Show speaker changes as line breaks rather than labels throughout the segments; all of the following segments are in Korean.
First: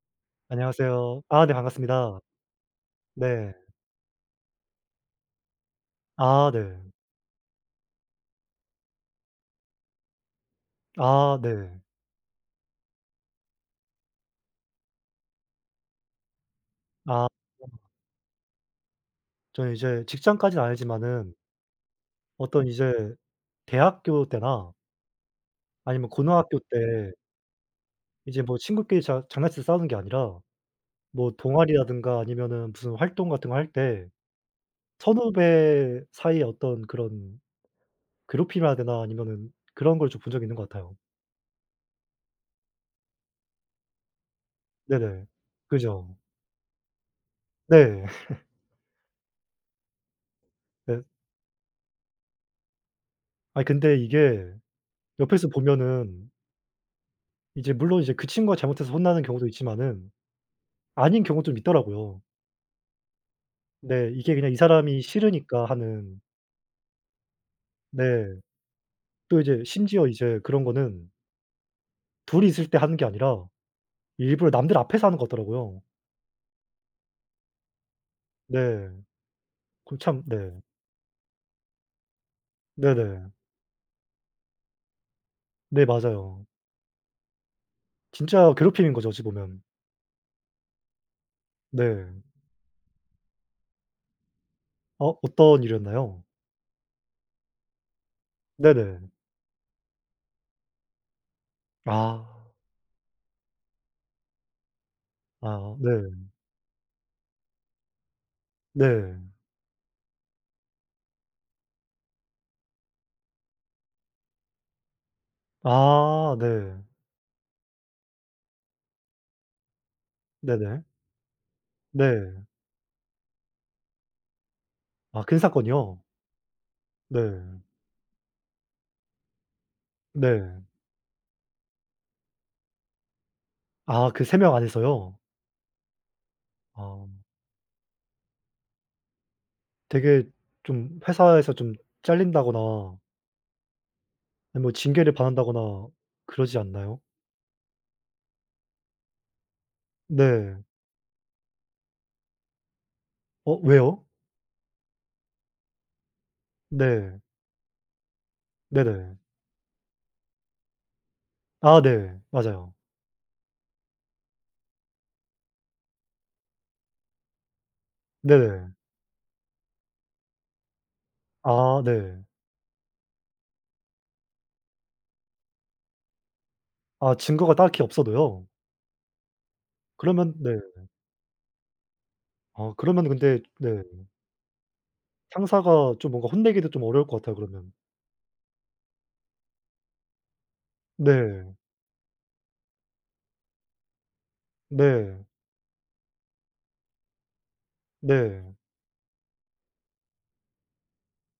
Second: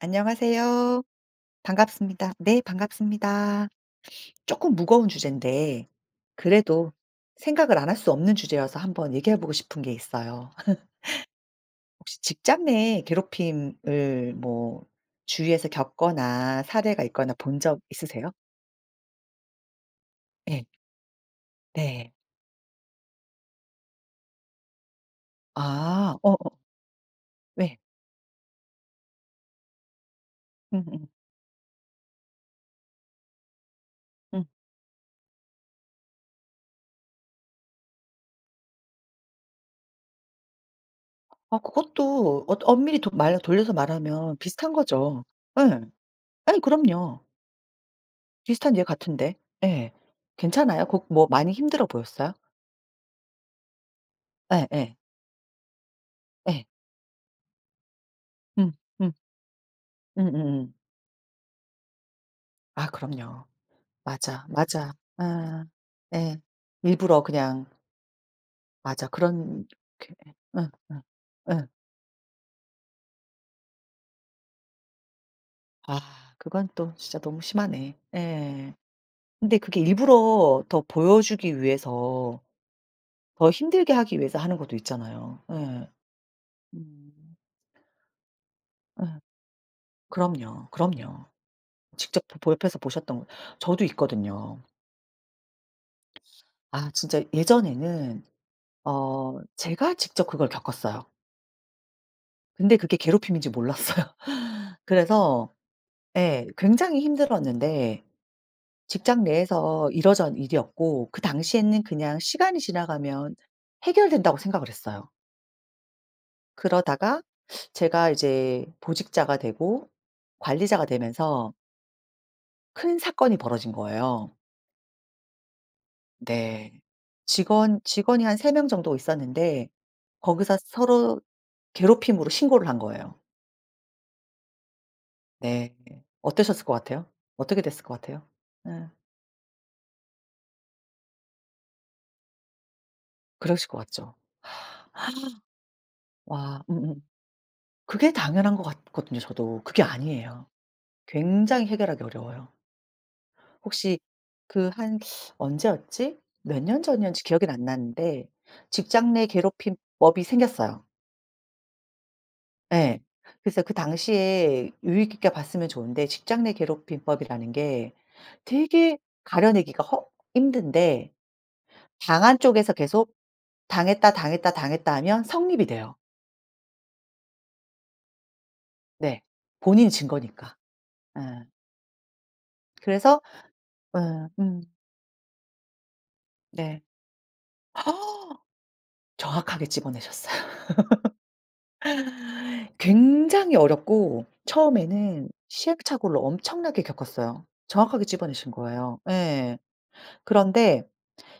안녕하세요.
안녕하세요. 아 네, 반갑습니다.
반갑습니다. 네,
네.
반갑습니다. 조금 무거운 주제인데
아 네.
그래도 생각을 안 할 수 없는 주제여서 한번 얘기해 보고 싶은 게 있어요.
아 네.
혹시 직장 내 괴롭힘을 뭐 주위에서 겪거나 사례가
아
있거나 본 적 있으세요?
저는 이제 직장까지는
네,
아니지만은
네.
어떤 이제 대학교 때나 아니면
아. 어어.
고등학교 때
왜?
이제 뭐 친구끼리 자 장난치듯 싸우는 게 아니라
음음. 음. 음.
뭐 동아리라든가 아니면은 무슨 활동 같은 거 할 때
음. 음.
선후배 사이의 어떤 그런 괴롭힘이라 해야 되나 아니면은 그런 걸 좀 본 적이 있는 것 같아요.
아, 그것도 엄밀히 도 말 돌려서 말하면 비슷한 거죠.
네네.
예.
그죠.
아니 그럼요.
네.
비슷한 예 같은데. 예. 괜찮아요? 그
네.
뭐 많이 힘들어 보였어요?
아니 근데 이게
예예. 예.
옆에서 보면은
예.
이제 물론 이제 그 친구가
음.
잘못해서
음.
혼나는 경우도 있지만은
음음음.
아닌 경우도 좀 있더라고요.
아 그럼요.
네. 이게
맞아,
그냥 이
맞아.
사람이 싫으니까
아
하는.
예. 일부러 그냥
네.
맞아.
또 이제
그런
심지어
게
이제 그런
응 응.
거는
응.
둘이 있을 때 하는 게 아니라 일부러 남들 앞에서 하는 것 같더라고요.
아, 그건 또 진짜 너무 심하네. 예.
네.
근데 그게
그럼 참 네.
일부러 더 보여주기 위해서
네네.
더 힘들게 하기 위해서 하는 것도 있잖아요.
네
예.
맞아요.
음.
진짜 괴롭힘인 거죠,
예.
어찌 보면.
그럼요, 그럼요.
네.
직접 보 옆에서 보셨던 거 저도 있거든요.
어 어떤 일이었나요?
아 진짜 예전에는
네네.
제가 직접 그걸 겪었어요.
아.
근데 그게 괴롭힘인지 몰랐어요. 그래서
아 네.
예 굉장히 힘들었는데
네.
직장 내에서 이러저런 일이었고 그 당시에는 그냥 시간이 지나가면 해결된다고 생각을 했어요.
아 네.
그러다가 제가 이제 보직자가 되고
네네.
관리자가 되면서
네.
큰 사건이 벌어진 거예요.
아 큰 사건이요?
네.
네.
직원이 한 3명 정도 있었는데 거기서
네.
서로 괴롭힘으로 신고를 한 거예요.
아 그 3명 안에서요?
네. 어떠셨을 것
아
같아요? 어떻게 됐을 것 같아요? 예.
되게 좀 회사에서 좀 잘린다거나
그러실 것 같죠.
아니면 뭐 징계를 받는다거나 그러지
와
않나요?
음음. 그게 당연한 것 같거든요 저도. 그게 아니에요.
네.
굉장히 해결하기 어려워요.
어
혹시
왜요?
그 한 언제였지? 몇 년
네.
전이었는지 기억이 안 나는데 직장
네네.
내 괴롭힘법이 생겼어요.
아 네. 맞아요.
예. 그래서 그 당시에 유익 있게 봤으면 좋은데 직장 내 괴롭힘법이라는 게
네네.
되게 가려내기가 허 힘든데
아 네.
당한 쪽에서 계속 "당했다, 당했다, 당했다." 하면 성립이 돼요.
아 증거가 딱히 없어도요?
네. 본인이
그러면
거니까.
네.
예.
아 그러면
그래서
근데 네
어 음
상사가 좀 뭔가 혼내기도 좀
네.
어려울 것 같아요 그러면.
정확하게 집어내셨어요.
네.
굉장히 어렵고
네.
처음에는 시행착오를 엄청나게 겪었어요. 정확하게 집어내신
네.
거예요. 예. 그런데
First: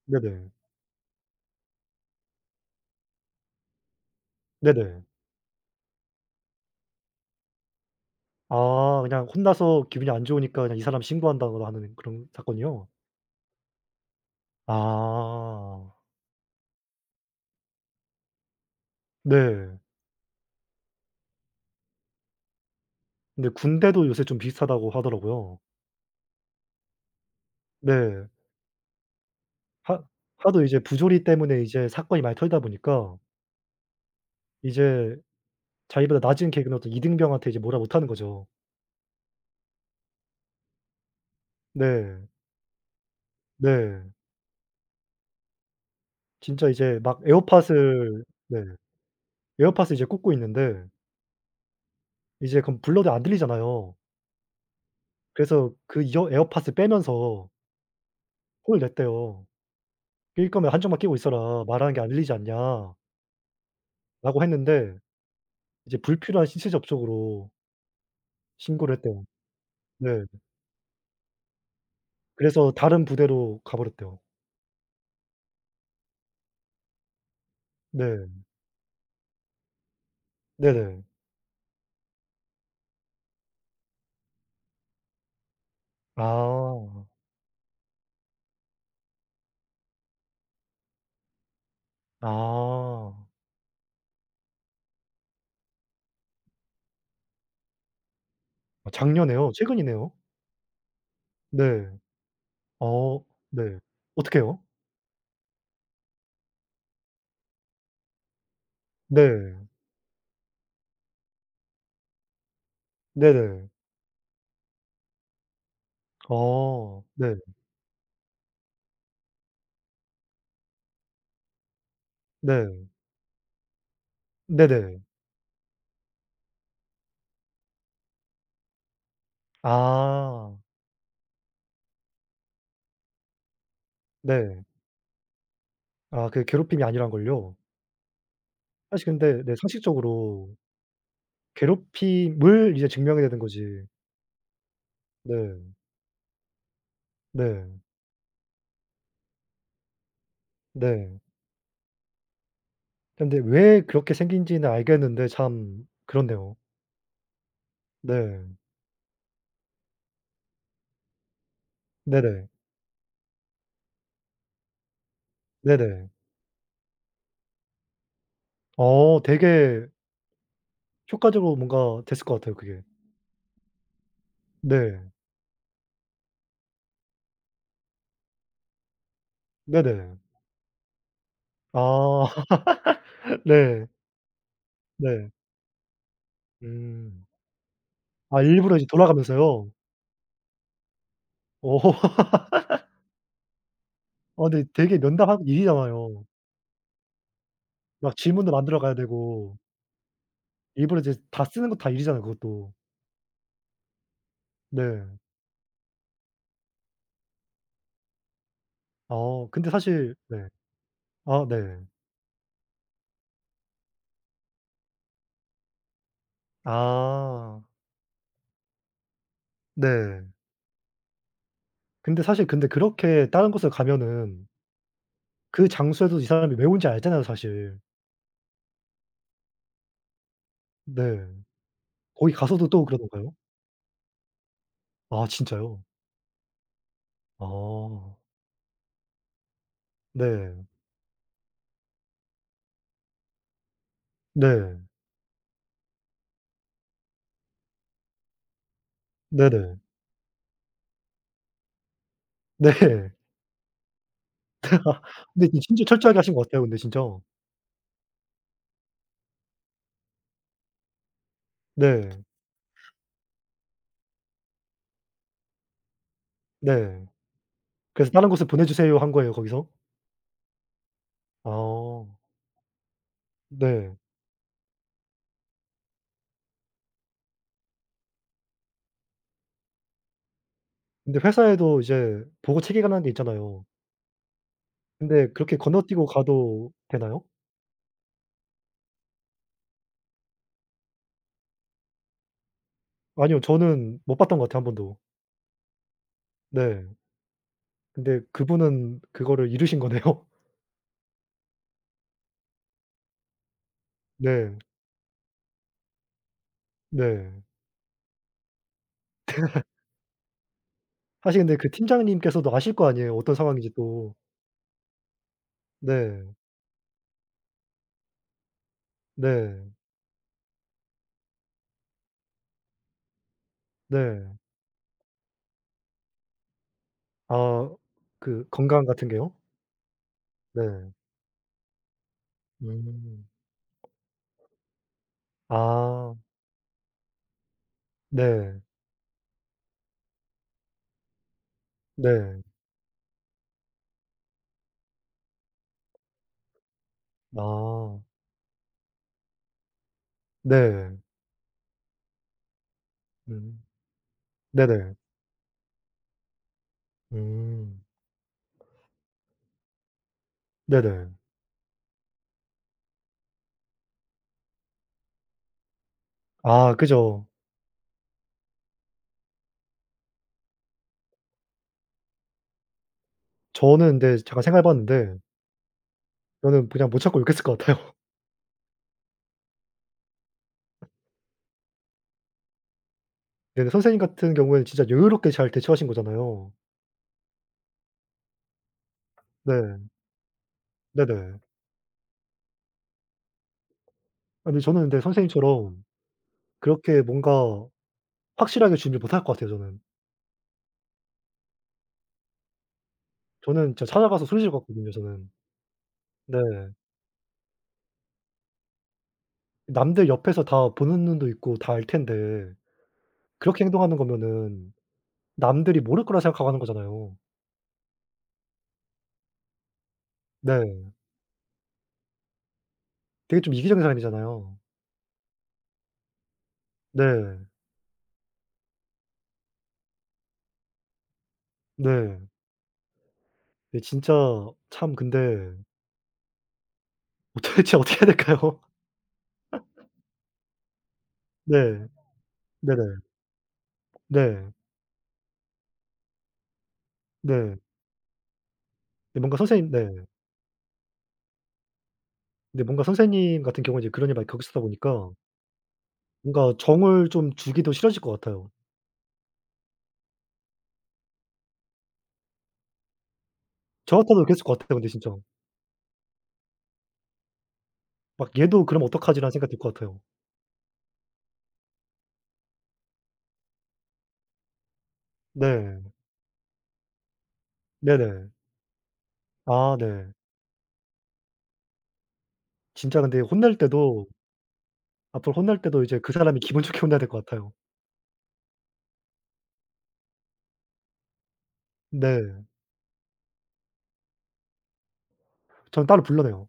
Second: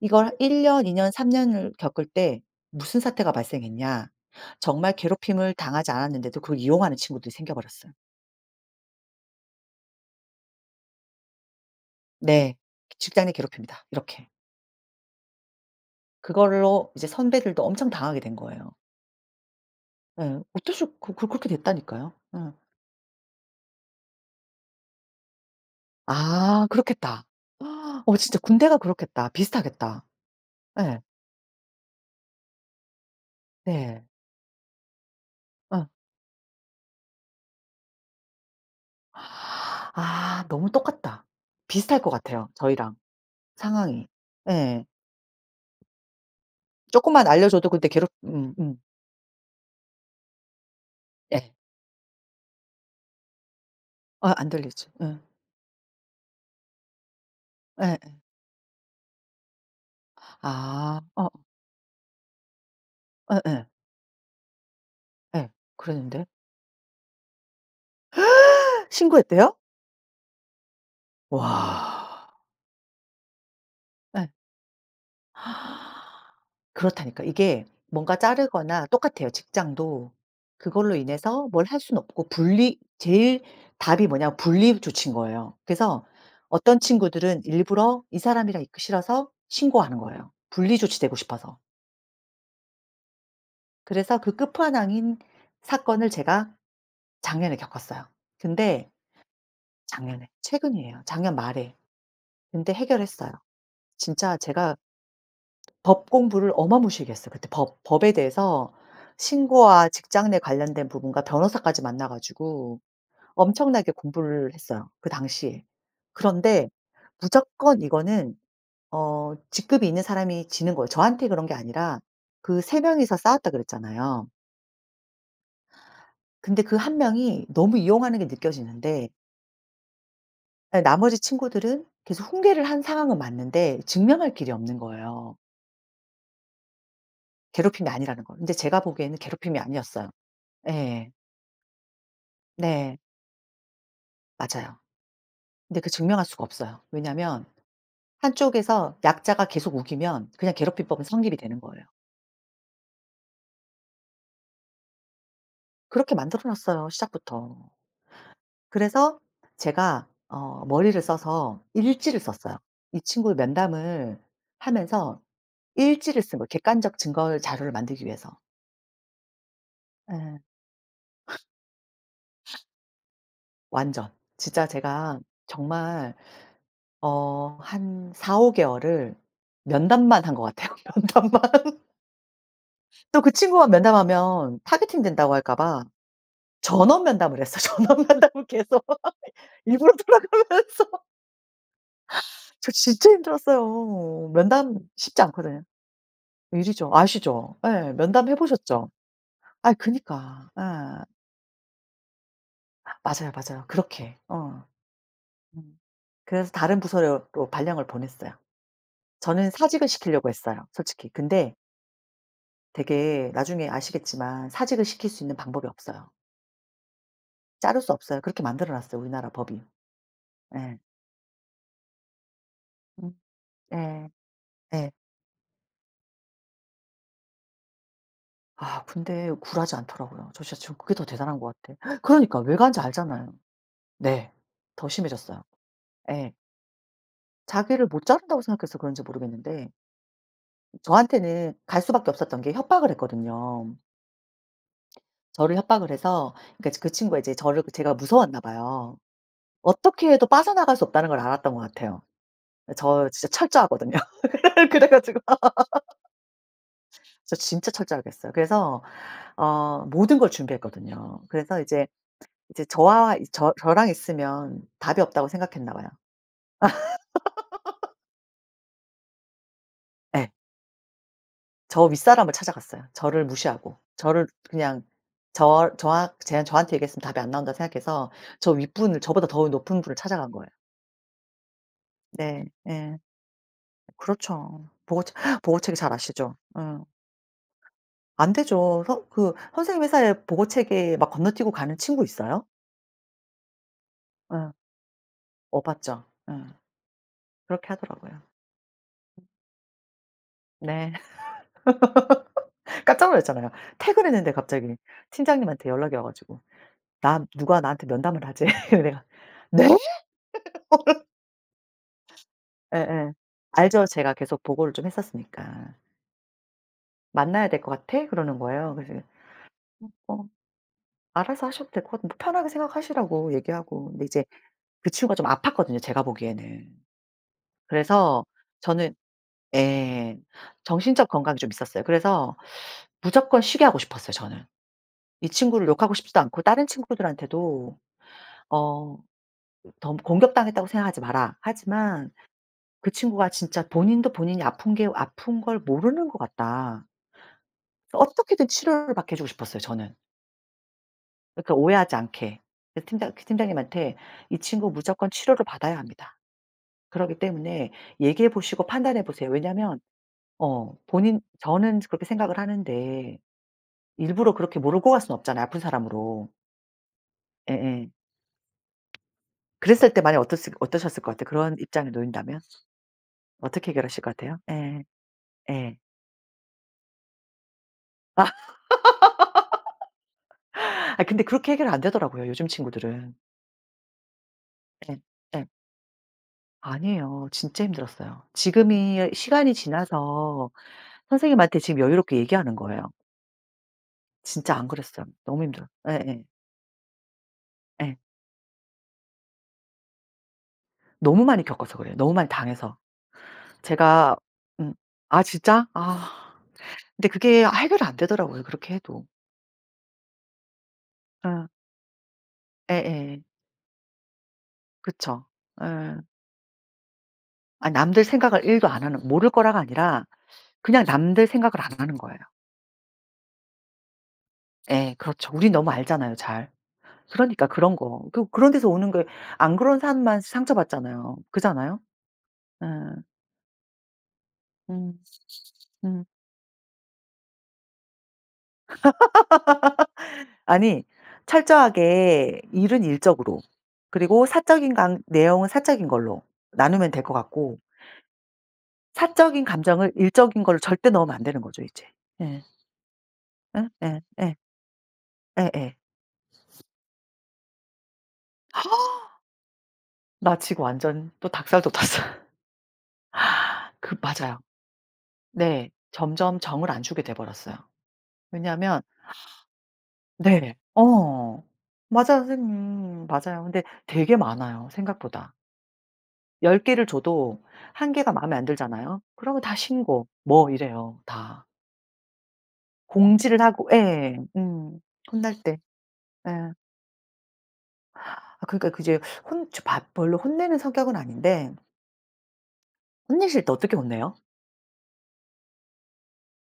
이걸
네네.
1 년, 2 년, 3 년을 겪을 때 무슨 사태가 발생했냐. 정말
네네.
괴롭힘을 당하지 않았는데도 그걸 이용하는 친구들이 생겨 버렸어요.
아 그냥 혼나서 기분이 안 좋으니까 그냥 "이 사람 신고한다."거나 하는 그런
네.
사건이요?
"직장 내 괴롭힘이다." 이렇게.
아.
그걸로 이제 선배들도 엄청 당하게 된 거예요.
네.
예. 어쩔 수 그렇게 됐다니까요. 예.
근데 군대도 요새 좀 비슷하다고 하더라고요.
아, 그렇겠다.
네.
진짜 군대가 그렇겠다.
하
비슷하겠다.
하도 이제
예.
부조리 때문에 이제 사건이 많이 털다 보니까
네.
이제
어.
자기보다 낮은 계급의 어떤 이등병한테 이제 뭐라 못하는 거죠.
아, 너무 똑같다. 비슷할 것
네.
같아요 저희랑
네.
상황이. 예.
진짜 이제 막
쪼끔만 알려줘도 근데 괴롭
에어팟을. 네. 에어팟을 이제 꽂고 있는데
예.
이제 그럼 불러도 안 들리잖아요.
안 들리지. 예.
그래서 그 이어 에어팟을 빼면서
예예.
혼을 냈대요. "낄 거면 한 쪽만
아.
끼고 있어라. 말하는 게 안 들리지 않냐."라고
예예.
했는데
예. 예.
이제
그랬는데
불필요한 신체 접촉으로 신고를 했대요.
신고했대요?
네.
와.
그래서 다른 부대로 가 버렸대요.
예. 그렇다니까. 이게 뭔가
네.
자르거나 똑같아요 직장도. 그걸로
네네.
인해서 뭘 할 수는 없고 분리 제일 답이 뭐냐 분리 조치인 거예요. 그래서 어떤
아.
친구들은 일부러 이 사람이랑 있기 싫어서 신고하는 거예요 분리 조치되고 싶어서.
아.
그래서 그 끝판왕인 사건을 제가 작년에 겪었어요.
아
근데
작년에요? 최근이네요.
작년에 최근이에요. 작년 말에.
네.
근데
어
해결했어요.
네.
진짜
어떡해요?
제가 법 공부를 어마무시하게 했어요. 그때 법 법에 대해서
네.
신고와 직장 내 관련된 부분과 변호사까지 만나 가지고
네네.
엄청나게 공부를 했어요, 그 당시에. 그런데
어 네.
무조건 이거는 직급이 있는 사람이 지는 거예요. 저한테 그런 게 아니라 그 세
네.
명이서 싸웠다 그랬잖아요.
네네.
근데 그 한 명이 너무 이용하는 게 느껴지는데,
아.
예, 나머지 친구들은 계속 훈계를 한 상황은 맞는데 증명할 길이
네.
없는 거예요,
아 그게 괴롭힘이 아니란 걸요?
괴롭힘이 아니라는 걸. 근데 제가
사실
보기에는
근데 네
괴롭힘이 아니었어요.
상식적으로
예.
괴롭힘을 이제
네.
증명해야 되는 거지.
맞아요.
네.
근데 그 증명할 수가 없어요. 왜냐면
네.
한쪽에서 약자가 계속 우기면 그냥 괴롭히법은
네.
성립이 되는 거예요.
근데 왜 그렇게 생긴지는 알겠는데 참
그렇게 만들어
그렇네요.
놨어요, 시작부터.
네.
그래서 제가 머리를 써서 일지를
네네.
썼어요. 이 친구 면담을 하면서
네네.
일지를 쓴 거예요, 객관적 증거 자료를 만들기 위해서.
어 되게
예.
효과적으로 뭔가 됐을 것 같아요 그게.
완전. 진짜
네.
제가 정말 한 4-5 개월을
네네.
면담만 한 것 같아요, 면담만.
아
또 그 친구와
네.
면담하면 타겟팅
네.
된다고 할까 봐 전원
음.
면담을 했어. 전원
아
면담을
일부러
계속
이제 돌아가면서요?
일부러 돌아가면서.
어.
저 진짜 힘들었어요.
아 근데
면담
되게
쉽지
면담한
않거든요.
일이잖아요.
일이죠. 아시죠? 예.
막
면담해
질문도 만들어
보셨죠?
가야 되고
아이 그니까.
일부러
예.
이제 다 쓰는 거 다 일이잖아요 그것도.
맞아요, 맞아요. 그렇게. 어.
네.
음. 그래서 다른 부서로 발령을 보냈어요.
어
저는
근데
사직을
사실
시키려고
네.
했어요, 솔직히.
아
근데
네.
되게 나중에 아시겠지만 사직을 시킬 수 있는 방법이 없어요.
아.
자를 수 없어요. 그렇게 만들어 놨어요, 우리나라 법이.
네.
예.
근데 사실 근데
음.
그렇게 다른 곳을
예.
가면은
예.
그 장소에도 이 사람이 왜 온지 알잖아요 사실.
아 근데 굴하지 않더라고요. 저 진짜 지금 그게 더
네.
대단한 것 같아.
거기
그러니까 왜
가서도
간지
또 그러던가요?
알잖아요. 네. 더
아
심해졌어요.
진짜요?
예. 자기를 못
아.
자른다고 생각해서 그런지 모르겠는데
네.
저한테는 갈 수밖에 없었던 게 협박을 했거든요.
네.
저를 협박을 해서 그러니까 그 친구가 이제 저를 제가 무서웠나 봐요.
네네.
어떻게 해도 빠져나갈 수 없다는 걸 알았던 것 같아요.
네.
저 진짜 철저하거든요. 그래 가지고
근데 이 진짜 철저하게 하신 것 같아요 근데 진짜.
저 진짜 철저하게 했어요. 그래서 모든 걸 준비했거든요. 그래서 이제
네.
저와 저 저랑 있으면 답이 없다고 생각했나 봐요.
네. 그래서 "다른 곳에 보내주세요." 한 거예요 거기서?
예. 저
아.
윗사람을 찾아갔어요. 저를 무시하고
네.
저를 그냥 저한테 얘기했으면 답이 안 나온다 생각해서 저 윗분을, 저보다 더 높은 분을 찾아간 거예요.
근데 회사에도 이제
네.
보고
예.
체계관이라는 게 있잖아요.
그렇죠.
근데 그렇게
보고책이 잘
건너뛰고
아시죠?
가도
예.
되나요?
안 되죠. 서 그 선생님 회사에 보고책에 막 건너뛰고 가는 친구 있어요?
아니요. 저는 못 봤던 것
예.
같아요 한 번도.
봤죠. 예.
네.
그렇게
근데
하더라고요.
그분은 그거를 이루신 거네요.
네. 깜짝 놀랐잖아요. 퇴근했는데
네.
갑자기 팀장님한테 연락이 와 가지고. 나
네.
누가 나한테 면담을 하지? 그래서 내가 네?
사실 근데 그 팀장님께서도 아실 거
예예.
아니에요 어떤 상황인지
알죠. 제가
또.
계속 보고를 좀 했었으니까.
네.
"만나야 될 것 같아?" 그러는 거예요. 그래서
네.
"어 알아서 하셔도 될 것 같 뭐 편하게 생각하시라고 얘기하고." 근데 이제
네.
그 친구가 좀 아팠거든요, 제가 보기에는.
아
그래서
그 건강
저는,
같은 게요?
예,
네.
정신적 건강이 좀 있었어요. 그래서
음.
무조건 쉬게 하고 싶었어요, 저는. 이 친구를 욕하고
아
싶지도 않고 다른 친구들한테도
네.
어 더 '공격당했다고 생각하지 마라.' 하지만
네.
그 친구가 진짜 본인도 본인이 아픈 게 아픈 걸 모르는 것 같다.
아
어떻게든 치료를 받게 해 주고 싶었어요 저는.
네.
그러니까 오해하지 않게. 그 팀장 그
음.
팀장님한테 "이 친구
네네.
무조건 치료를 받아야 합니다. 그러기 때문에
음.
얘기해 보시고 판단해 보세요." 왜냐면 어
네네.
본인 저는 그렇게 생각을 하는데 일부러 그렇게 모르고 갈 수는 없잖아요 아픈 사람으로.
아 그죠.
예예. 그랬을 때 만약에 어떠셨을 것 같아요? 그런 입장에 놓인다면? 어떻게
저는
해결하실 것
근데
같아요?
잠깐 생각해
예.
봤는데
예.
저는 그냥 못 참고 욕했을 것 같아요.
아, 아, 근데 그렇게 해결 안 되더라고요 요즘 친구들은.
네네. 선생님 같은 경우에는 진짜
예.
여유롭게
예.
잘 대처하신 거잖아요.
아니에요. 진짜 힘들었어요. 지금이 시간이
네.
지나서
네네.
선생님한테 지금 여유롭게 얘기하는 거예요.
아
진짜
근데
안
저는 근데
그랬어요. 너무 힘들어.
선생님처럼
예예.
그렇게 뭔가
예.
확실하게 준비 못 할 것 같아요 저는.
너무 많이 겪어서 그래요. 너무 많이 당해서.
저는 진짜
제가
찾아가서 소리 지를 것
음.
같거든요
아
저는.
진짜? 아.
네.
근데 그게 해결이 안 되더라고요, 그렇게 해도.
남들 옆에서 다 보는 눈도
어.
있고 다 알 텐데
예예.
그렇게 행동하는 거면은
그쵸.
남들이
예.
모를 거라 생각하고 하는 거잖아요.
아 남들 생각을 1도 안 하는 모를 거라가 아니라 그냥
네.
남들 생각을 안 하는 거예요.
되게 좀 이기적인 사람이잖아요.
예. 그렇죠. 우린 너무 알잖아요, 잘.
네.
그러니까 그런 거. 그런 데서 오는 거 안 그런 사람만 상처받잖아요. 그잖아요.
네.
예.
네 진짜 참
음.
근데
음.
도대체 어떻게 해야 될까요?
아니
네.
철저하게
네네.
일은 일적으로 그리고
네.
사적인 강 내용은 사적인 걸로 나누면 될 것
네.
같고
네 뭔가
사적인
선생님 네.
감정을 일적인 걸로 절대 넣으면 안 되는 거죠 이제. 예.
네 뭔가 선생님 같은
응?
경우에 이제
예
그런 일 많이
예
겪으시다 보니까
예 예예.
뭔가 정을 좀 주기도 싫어질 것 같아요.
나 지금 완전 또 닭살 돋았어요. 그
저 같아도
맞아요.
그랬을 것 같아요 근데 진짜.
네. 점점 정을 안 주게 돼 버렸어요.
막 '얘도
왜냐하면
그러면 어떡하지?'라는 생각이 들 것 같아요.
네. 어. 맞아요 선생님. 맞아요. 근데 되게 많아요 생각보다.
네.
10 개를 줘도 1 개가
네네.
마음에 안 들잖아요. 그러면 다
아
신고
네.
뭐 이래요 다.
진짜 근데
공지를
혼낼
하고
때도
예. 음.
앞으로
혼날 때.
혼낼 때도 이제 그
예.
사람이 기분 좋게 혼내야 될 것 같아요.
아 그러니까 그 이제 혼 저 바 별로 혼내는 성격은 아닌데
네.
혼내실 때 어떻게 혼내요?
저는 따로 불러내요.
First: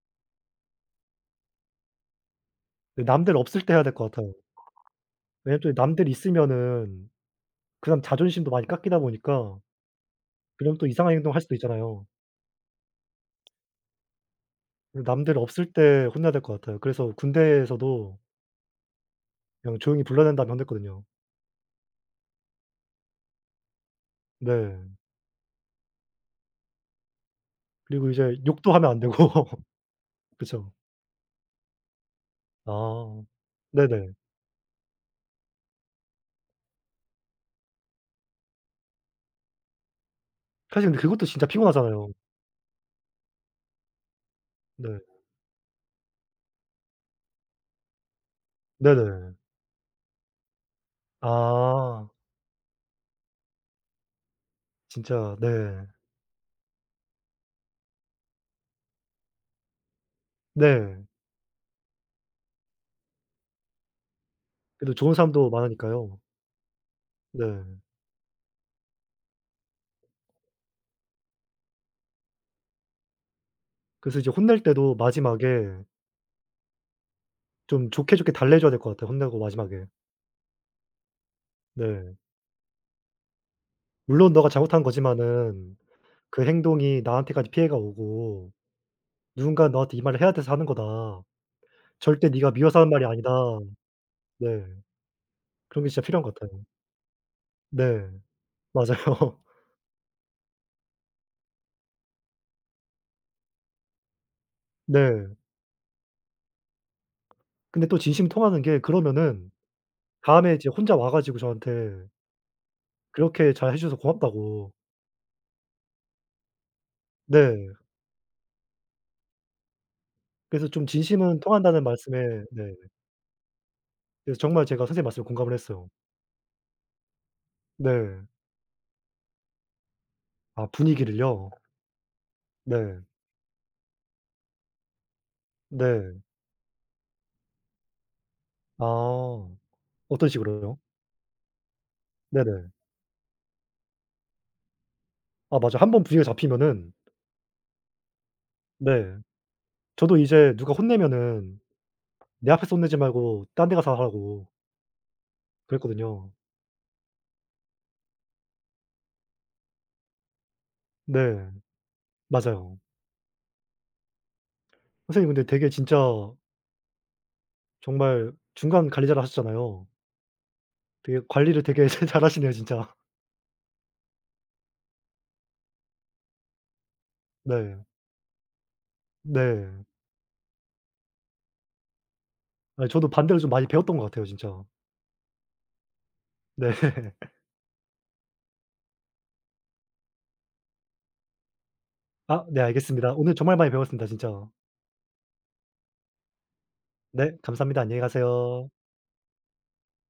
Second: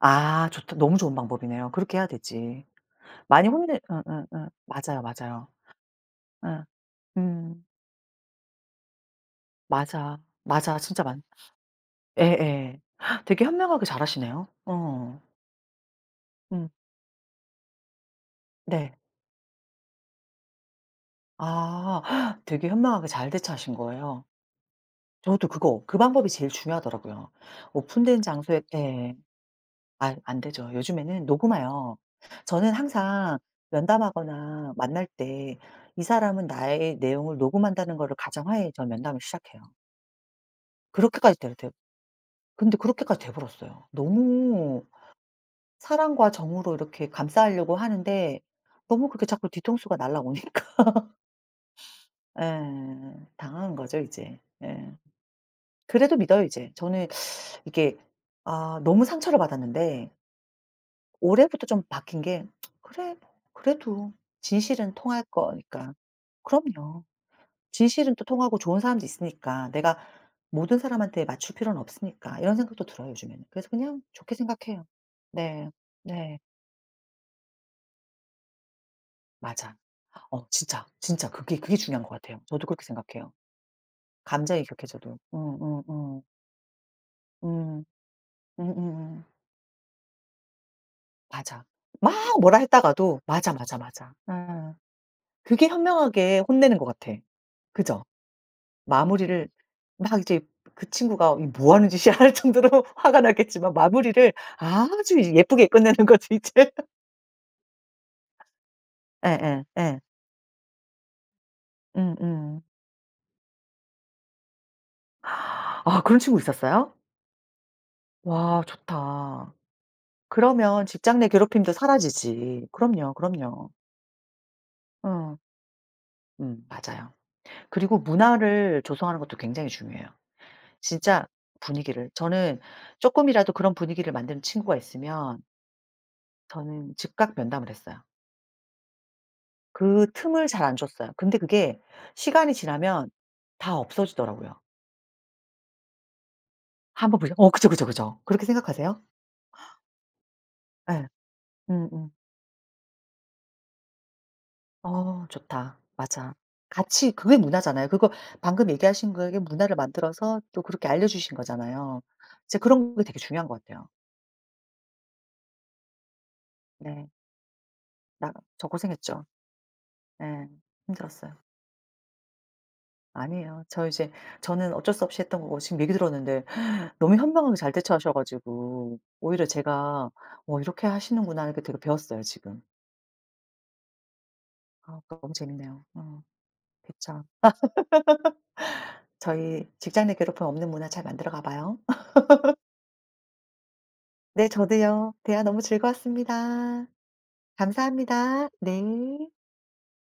아 좋다. 너무 좋은 방법이네요. 그렇게 해야 되지.
네 남들
많이
없을 때
혼내
해야 될 것
응응응.
같아요.
맞아요, 맞아요.
왜냐면 또 남들
예.
있으면은
음.
그 사람 자존심도 많이 깎이다 보니까
맞아.
그럼
맞아.
또
진짜
이상한
맞는
행동할 수도 있잖아요.
예예. 되게 현명하게 잘하시네요.
그래서
어.
남들 없을 때 혼내야 될 것
음
같아요. 그래서 군대에서도
네.
그냥 조용히 불러낸 다음에 혼냈거든요.
아 되게 현명하게 잘 대처하신 거예요.
네.
저도 그거 그 방법이 제일 중요하더라고요.
그리고
오픈된
이제
장소에
욕도 하면 안 되고.
예. 아 안
그쵸.
되죠. 요즘에는 녹음해요. 저는
아.
항상
네네.
면담하거나 만날 때 이 사람은 나의 내용을 녹음한다는 거를 가정하에 전 면담을 시작해요.
사실 근데 그것도
그렇게까지
진짜
돼 돼
피곤하잖아요.
근데 그렇게까지 돼 버렸어요. 너무
네.
사랑과 정으로 이렇게 감싸려고 하는데 너무 그게
네네.
자꾸 뒤통수가 날아오니까.
아.
예. 당한 거죠 이제. 예.
진짜 네.
그래도 믿어요 이제. 저는 이게 아 너무 상처를 받았는데
네.
올해부터 좀 바뀐 게 '그래 뭐 그래도
그래도
진실은
좋은
통할
사람도
거니까.'
많으니까요.
그럼요.
네.
진실은 또 통하고 좋은 사람도 있으니까 내가 모든 사람한테 맞출 필요는 없으니까 이런 생각도 들어요 요즘에는. 그래서 그냥
그래서 이제
좋게
혼낼
생각해요.
때도 마지막에
네. 네.
좀 좋게, 좋게 달래 줘야 될 것 같아요, 혼내고
맞아.
마지막에.
진짜, 진짜 그게 중요한 것
네.
같아요. 저도 그렇게 생각해요
물론 "너가
감정이
잘못한
격해져도.
거지만은 그 행동이 나한테까지 피해가
음.
오고
음음음.
누군가는 너한테 이 말을 해야 돼서 하는 거다.
맞아.
절대
막
네가
뭐라
미워서 하는 말이
했다가도
아니다."
"맞아, 맞아, 맞아." 아
네.
그게
그런 게 진짜 필요한 것
현명하게
같아요.
혼내는 것 같아. 그죠?
네. 맞아요.
마무리를 막 이제 그 친구가 '이 뭐 하는 짓이야.' 할 정도로 화가 났겠지만 마무리를 아주
네.
이제 예쁘게 끝내는 거지 이제.
근데 또 진심이 통하는 게 그러면은
예예 예.
다음에 이제 혼자 와 가지고 저한테
음음.
"그렇게 잘해 주셔서 고맙다."고.
아 그런 친구 있었어요?
네.
와 좋다.
그래서 좀
그러면 직장 내
진심은
괴롭힘도
통한다는 말씀에, 네.
사라지지. 그럼요, 그럼요.
그래서 정말 제가 선생님 말씀에
어.
공감을 했어요.
맞아요. 그리고
네.
문화를 조성하는 것도 굉장히 중요해요.
아
진짜
분위기를요?
분위기를. 저는
네.
조금이라도 그런 분위기를 만드는 친구가 있으면
네.
저는 즉각 면담을 했어요.
아.
그
어떤
틈을 잘 안
식으로요?
줬어요. 근데 그게 시간이
네네.
지나면 다 없어지더라고요.
아 맞아. 한 번 분위기가 잡히면은.
한번 보요어 그죠, 그죠, 그죠. 그렇게 생각하세요?
네. 저도 이제 누가
예.
혼내면은
음음.
"내 앞에서 혼내지 말고 딴 데 가서 하라."고
좋다.
그랬거든요.
맞아. 같이 그게 문화잖아요. 그거 방금 얘기하신 거에 문화를 만들어서 또 그렇게 알려주신
네.
거잖아요. 진짜
맞아요.
그런 게 되게 중요한 것 같아요.
선생님 근데 되게 진짜
네.
정말
나 저
중간 관리자를
고생했죠.
하셨잖아요.
네,
되게
힘들었어요.
관리를 되게 잘 잘하시네요 진짜.
아니에요. 저는 어쩔 수 없이 했던 거고 지금 얘기 들었는데 너무 현명하게 잘
네.
대처하셔 가지고 오히려
네.
제가 '어 이렇게 하시는구나.' 이렇게 되게 배웠어요 지금.
아니 저도 반대로 좀 많이 배웠던 것 같아요 진짜.
아 너무 재밌네요.
네.
그쵸. 저희 직장 내 괴롭힘 없는 문화 잘 만들어 가 봐요.
아 네 알겠습니다. 오늘 정말 많이 배웠습니다 진짜.
네 저도요. 대화 너무 즐거웠습니다.
네. 감사합니다. 안녕히
감사합니다.
가세요.
네.